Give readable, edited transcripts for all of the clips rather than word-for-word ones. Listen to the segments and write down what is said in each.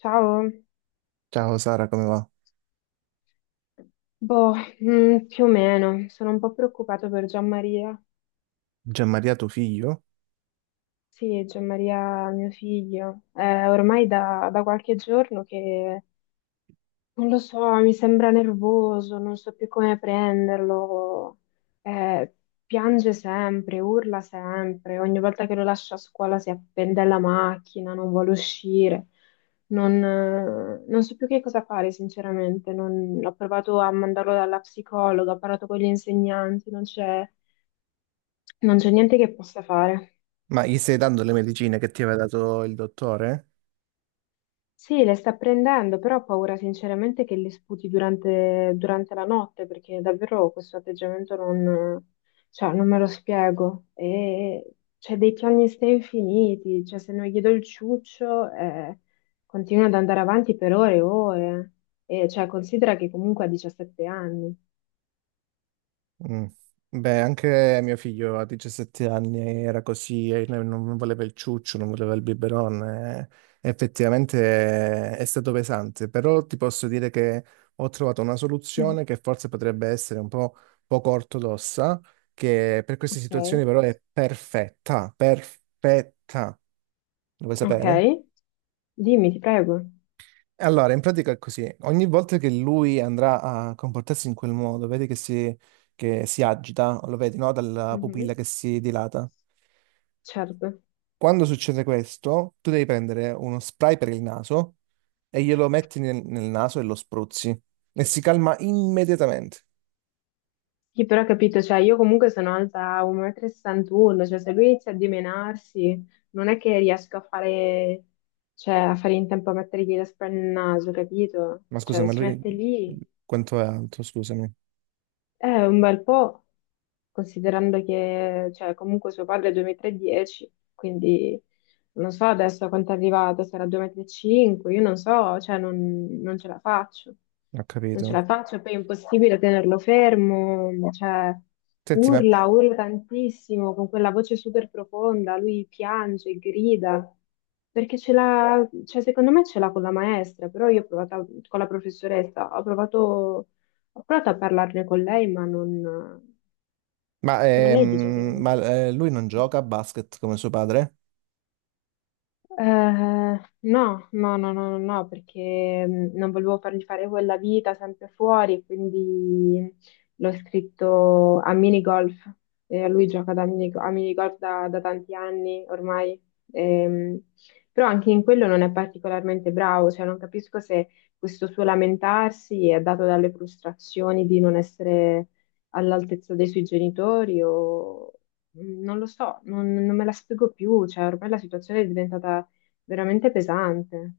Ciao, Ciao Sara, come va? boh, più o meno, sono un po' preoccupata per Gianmaria. Gianmaria, tuo figlio? Sì, Gianmaria, mio figlio, è ormai da qualche giorno che non lo so, mi sembra nervoso, non so più come prenderlo. Eh, Piange sempre, urla sempre. Ogni volta che lo lascio a scuola si appende alla macchina, non vuole uscire. Non so più che cosa fare, sinceramente. Ho provato a mandarlo dalla psicologa, ho parlato con gli insegnanti, non c'è niente che possa fare. Ma gli stai dando le medicine che ti aveva dato il dottore? Sì, le sta prendendo, però ho paura sinceramente che le sputi durante la notte, perché davvero questo atteggiamento non, cioè, non me lo spiego. E c'è dei piani ste infiniti, cioè se non gli do il ciuccio, continua ad andare avanti per ore e ore. E cioè, considera che comunque ha 17 anni. Mm. Beh, anche mio figlio a 17 anni era così, e non voleva il ciuccio, non voleva il biberon. Eh. Effettivamente è stato pesante, però ti posso dire che ho trovato una Mm. soluzione che forse potrebbe essere un po' poco ortodossa, che per queste situazioni Ok? però è perfetta, perfetta. Lo vuoi Ok? sapere? Dimmi, ti prego. Allora, in pratica è così. Ogni volta che lui andrà a comportarsi in quel modo, vedi che che si agita, lo vedi, no? Dalla Mhm. pupilla che si dilata. Certo. Quando succede questo, tu devi prendere uno spray per il naso e glielo metti nel naso e lo spruzzi. E si calma immediatamente. Sì, però ho capito, cioè io comunque sono alta 1,61 m, cioè se lui inizia a dimenarsi non è che riesco a fare, cioè, a fare in tempo a mettergli la spalla nel naso, capito? Ma scusa, Cioè se ma si lui mette lì quanto è alto? Scusami, è un bel po', considerando che, cioè, comunque suo padre è 2,310 m, quindi non so adesso a quanto è arrivato, sarà 2,35 m, io non so, cioè, non ce la faccio. ho Non ce capito. la faccio, poi è impossibile tenerlo fermo, cioè, Senti, urla tantissimo, con quella voce super profonda, lui piange, grida, perché ce l'ha, cioè, secondo me ce l'ha con la maestra, però io ho provato, con la professoressa, ho provato. Ho provato a parlarne con lei, ma, ma lei dice che ehm, ma, lui non no. gioca a basket come suo padre? Eh, no, no, no, no, no, no, perché non volevo fargli fare quella vita sempre fuori, quindi l'ho scritto a minigolf. E lui gioca da a minigolf da tanti anni ormai. Ehm, Però anche in quello non è particolarmente bravo, cioè non capisco se questo suo lamentarsi è dato dalle frustrazioni di non essere all'altezza dei suoi genitori o non lo so, non me la spiego più, cioè ormai la situazione è diventata veramente pesante.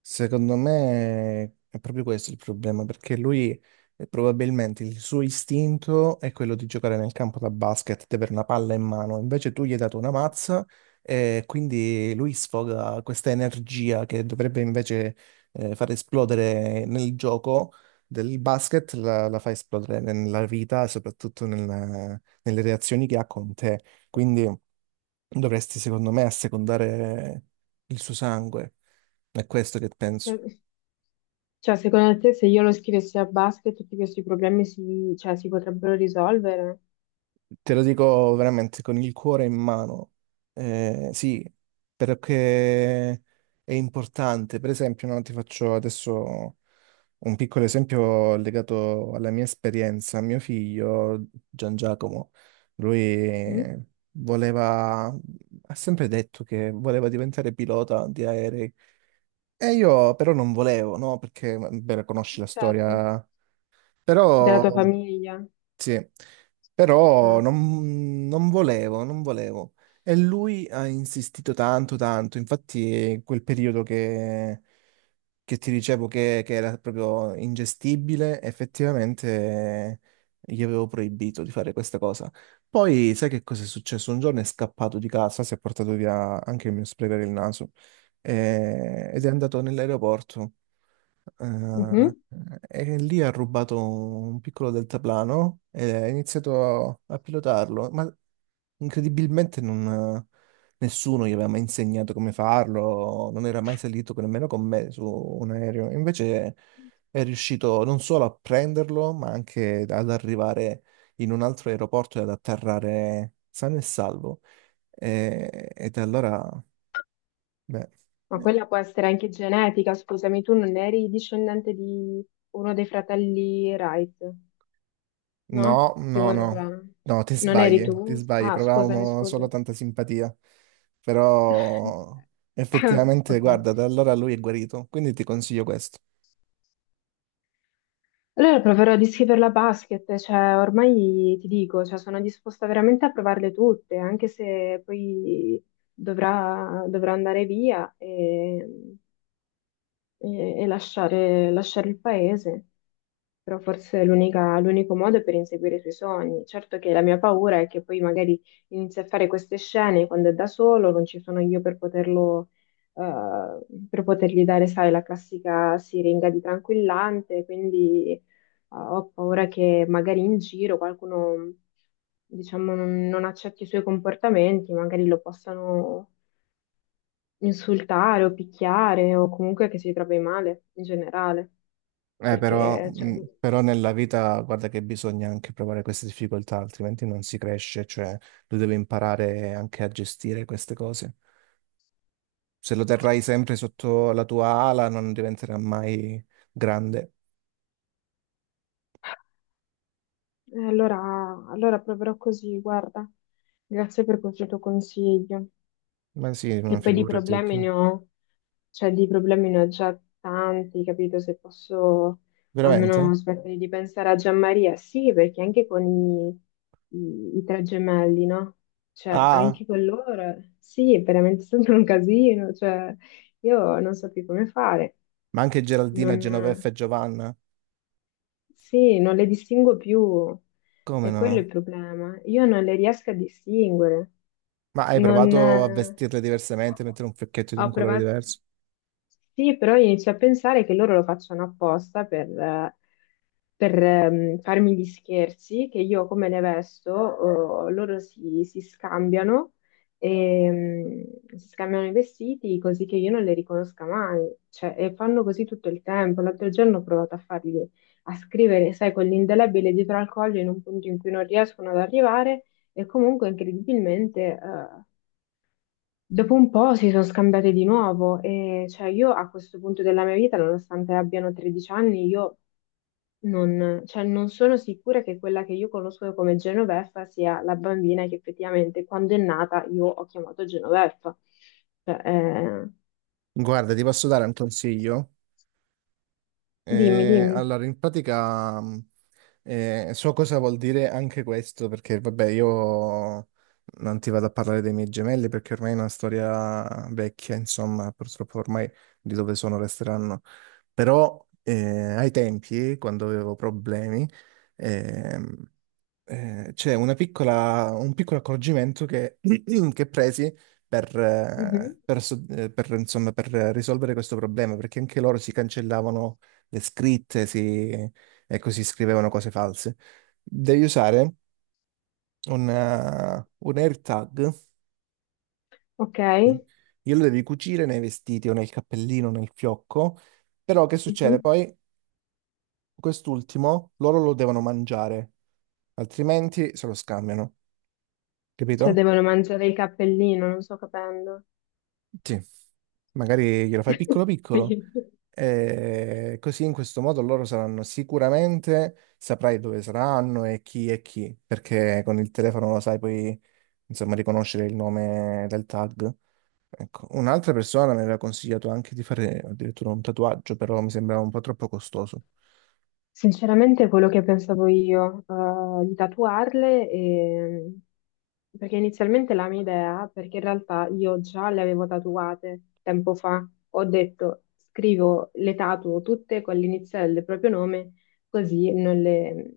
Secondo me è proprio questo il problema, perché lui probabilmente il suo istinto è quello di giocare nel campo da basket, di avere una palla in mano, invece tu gli hai dato una mazza e quindi lui sfoga questa energia che dovrebbe invece far esplodere nel gioco del basket, la fa esplodere nella vita e soprattutto nelle reazioni che ha con te. Quindi dovresti, secondo me, assecondare il suo sangue. È questo che penso. Cioè, cioè, secondo te se io lo scrivessi a basket tutti questi problemi si, cioè, si potrebbero risolvere? Te lo dico veramente con il cuore in mano. Sì, perché è importante. Per esempio, no, ti faccio adesso un piccolo esempio legato alla mia esperienza. Mio figlio, Gian Giacomo, Mm? lui voleva, ha sempre detto che voleva diventare pilota di aerei. E io però non volevo, no? Perché, beh, conosci la Certo. storia. Della Però... tua famiglia? Sì, però Eh. Non volevo, non volevo. E lui ha insistito tanto, tanto. Infatti, in quel periodo che ti dicevo che era proprio ingestibile, effettivamente gli avevo proibito di fare questa cosa. Poi, sai che cosa è successo? Un giorno è scappato di casa, si è portato via anche il mio spray per il naso ed è andato nell'aeroporto. Eh, Mhm. e lì ha rubato un piccolo deltaplano e ha iniziato a pilotarlo, ma incredibilmente nessuno gli aveva mai insegnato come farlo, non era mai salito nemmeno con me su un aereo. Invece è riuscito non solo a prenderlo, ma anche ad arrivare in un altro aeroporto e ad atterrare sano e salvo. E da allora, beh, Ma quella può essere anche genetica, scusami, tu non eri discendente di uno dei fratelli Wright, no? no, Primo no, no, aeroplano. no, Non eri ti tu? sbagli, Ah, scusami, provavamo solo scusami. tanta simpatia, però effettivamente, Ok. guarda, da allora lui è guarito, quindi ti consiglio questo. Allora proverò a descriverla a basket, cioè ormai ti dico, cioè, sono disposta veramente a provarle tutte, anche se poi dovrà andare via. E lasciare il paese, però forse è l'unico modo per inseguire i suoi sogni. Certo che la mia paura è che poi magari inizi a fare queste scene quando è da solo, non ci sono io per poterlo, per potergli dare, sai, la classica siringa di tranquillante, quindi ho paura che magari in giro qualcuno. Diciamo, non accetti i suoi comportamenti, magari lo possano insultare o picchiare o comunque che si trovi male in generale. Però, perché cioè, però nella vita, guarda che bisogna anche provare queste difficoltà, altrimenti non si cresce, cioè tu devi imparare anche a gestire queste cose. Se lo terrai sempre sotto la tua ala, non diventerà mai grande. eh, allora, allora proverò così, guarda, grazie per questo tuo consiglio. Ma sì, Che ma poi di figurati, problemi che- ne ho, cioè di problemi ne ho già tanti, capito? Se posso veramente? almeno smettere di pensare a Gianmaria, sì, perché anche con i tre gemelli, no? Cioè, Ah. anche con loro, sì, è veramente sempre un casino, cioè, io non so più come fare. Ma anche Geraldina, Genoveffa e Non... Giovanna? Sì, non le distingo più, Come è quello è il no? problema. Io non le riesco a distinguere. Ma hai Non, provato a vestirle diversamente, mettere un fiocchetto di Ho un colore provato, diverso? sì, però inizio a pensare che loro lo facciano apposta per, farmi gli scherzi, che io come ne vesto, oh, loro si scambiano, ehm, si scambiano i vestiti così che io non le riconosca mai. Cioè, e fanno così tutto il tempo. L'altro giorno ho provato a scrivere, sai, con l'indelebile dietro al collo in un punto in cui non riescono ad arrivare e comunque incredibilmente dopo un po' si sono scambiate di nuovo e cioè io a questo punto della mia vita, nonostante abbiano 13 anni, io non, cioè, non sono sicura che quella che io conosco come Genoveffa sia la bambina che effettivamente quando è nata io ho chiamato Genoveffa. Cioè, Guarda, ti posso dare un consiglio? dimmi, dimmi. Allora, in pratica so cosa vuol dire anche questo, perché vabbè, io non ti vado a parlare dei miei gemelli perché ormai è una storia vecchia, insomma, purtroppo ormai di dove sono resteranno. Però ai tempi, quando avevo problemi, ehm, c'è una piccola, un piccolo accorgimento che presi per, Mhm. eh, per so- eh, per, insomma, per risolvere questo problema, perché anche loro si cancellavano le scritte, ecco, si scrivevano cose false. Devi usare un air tag, Ok? Mhm. glielo devi cucire nei vestiti o nel cappellino, nel fiocco, però che succede? Poi quest'ultimo loro lo devono mangiare, altrimenti se lo scambiano, Cioè capito? devono mangiare il cappellino, non sto capendo. Sì, magari glielo fai piccolo piccolo. Sì. E così in questo modo loro saranno sicuramente, saprai dove saranno e chi è chi, perché con il telefono lo sai poi insomma, riconoscere il nome del tag. Ecco, un'altra persona mi aveva consigliato anche di fare addirittura un tatuaggio, però mi sembrava un po' troppo costoso. Sinceramente, quello che pensavo io, di tatuarle, perché inizialmente la mia idea, perché in realtà io già le avevo tatuate tempo fa, ho detto scrivo le tatuo tutte con l'iniziale del proprio nome, così non le,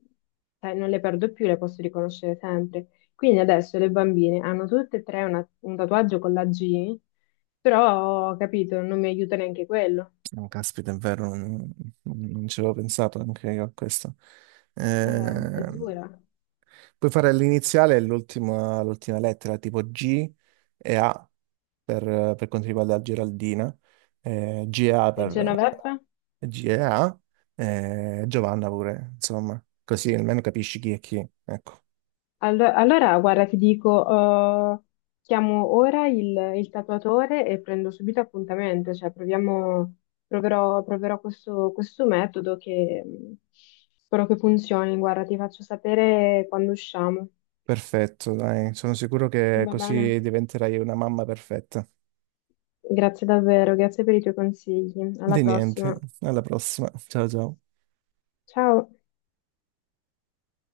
cioè, non le perdo più, le posso riconoscere sempre. Quindi adesso le bambine hanno tutte e tre un tatuaggio con la G, però ho capito, non mi aiuta neanche quello. Oh, caspita, è vero, non ci avevo pensato anche io a questo. È Ehm, dura. puoi fare l'iniziale e l'ultima lettera, tipo G e A per quanto riguarda la Geraldina, GA per Genoveva? G e A, Giovanna pure, insomma, così almeno capisci chi è chi, ecco. Allora, guarda, ti dico, eh, chiamo ora il tatuatore e prendo subito appuntamento, cioè proviamo, proverò questo metodo che spero che funzioni. Guarda, ti faccio sapere quando usciamo. Perfetto, dai, sono sicuro che Va bene? così diventerai una mamma perfetta. Grazie davvero, grazie per i tuoi consigli. Alla Di niente, prossima. alla prossima. Ciao ciao. Ciao!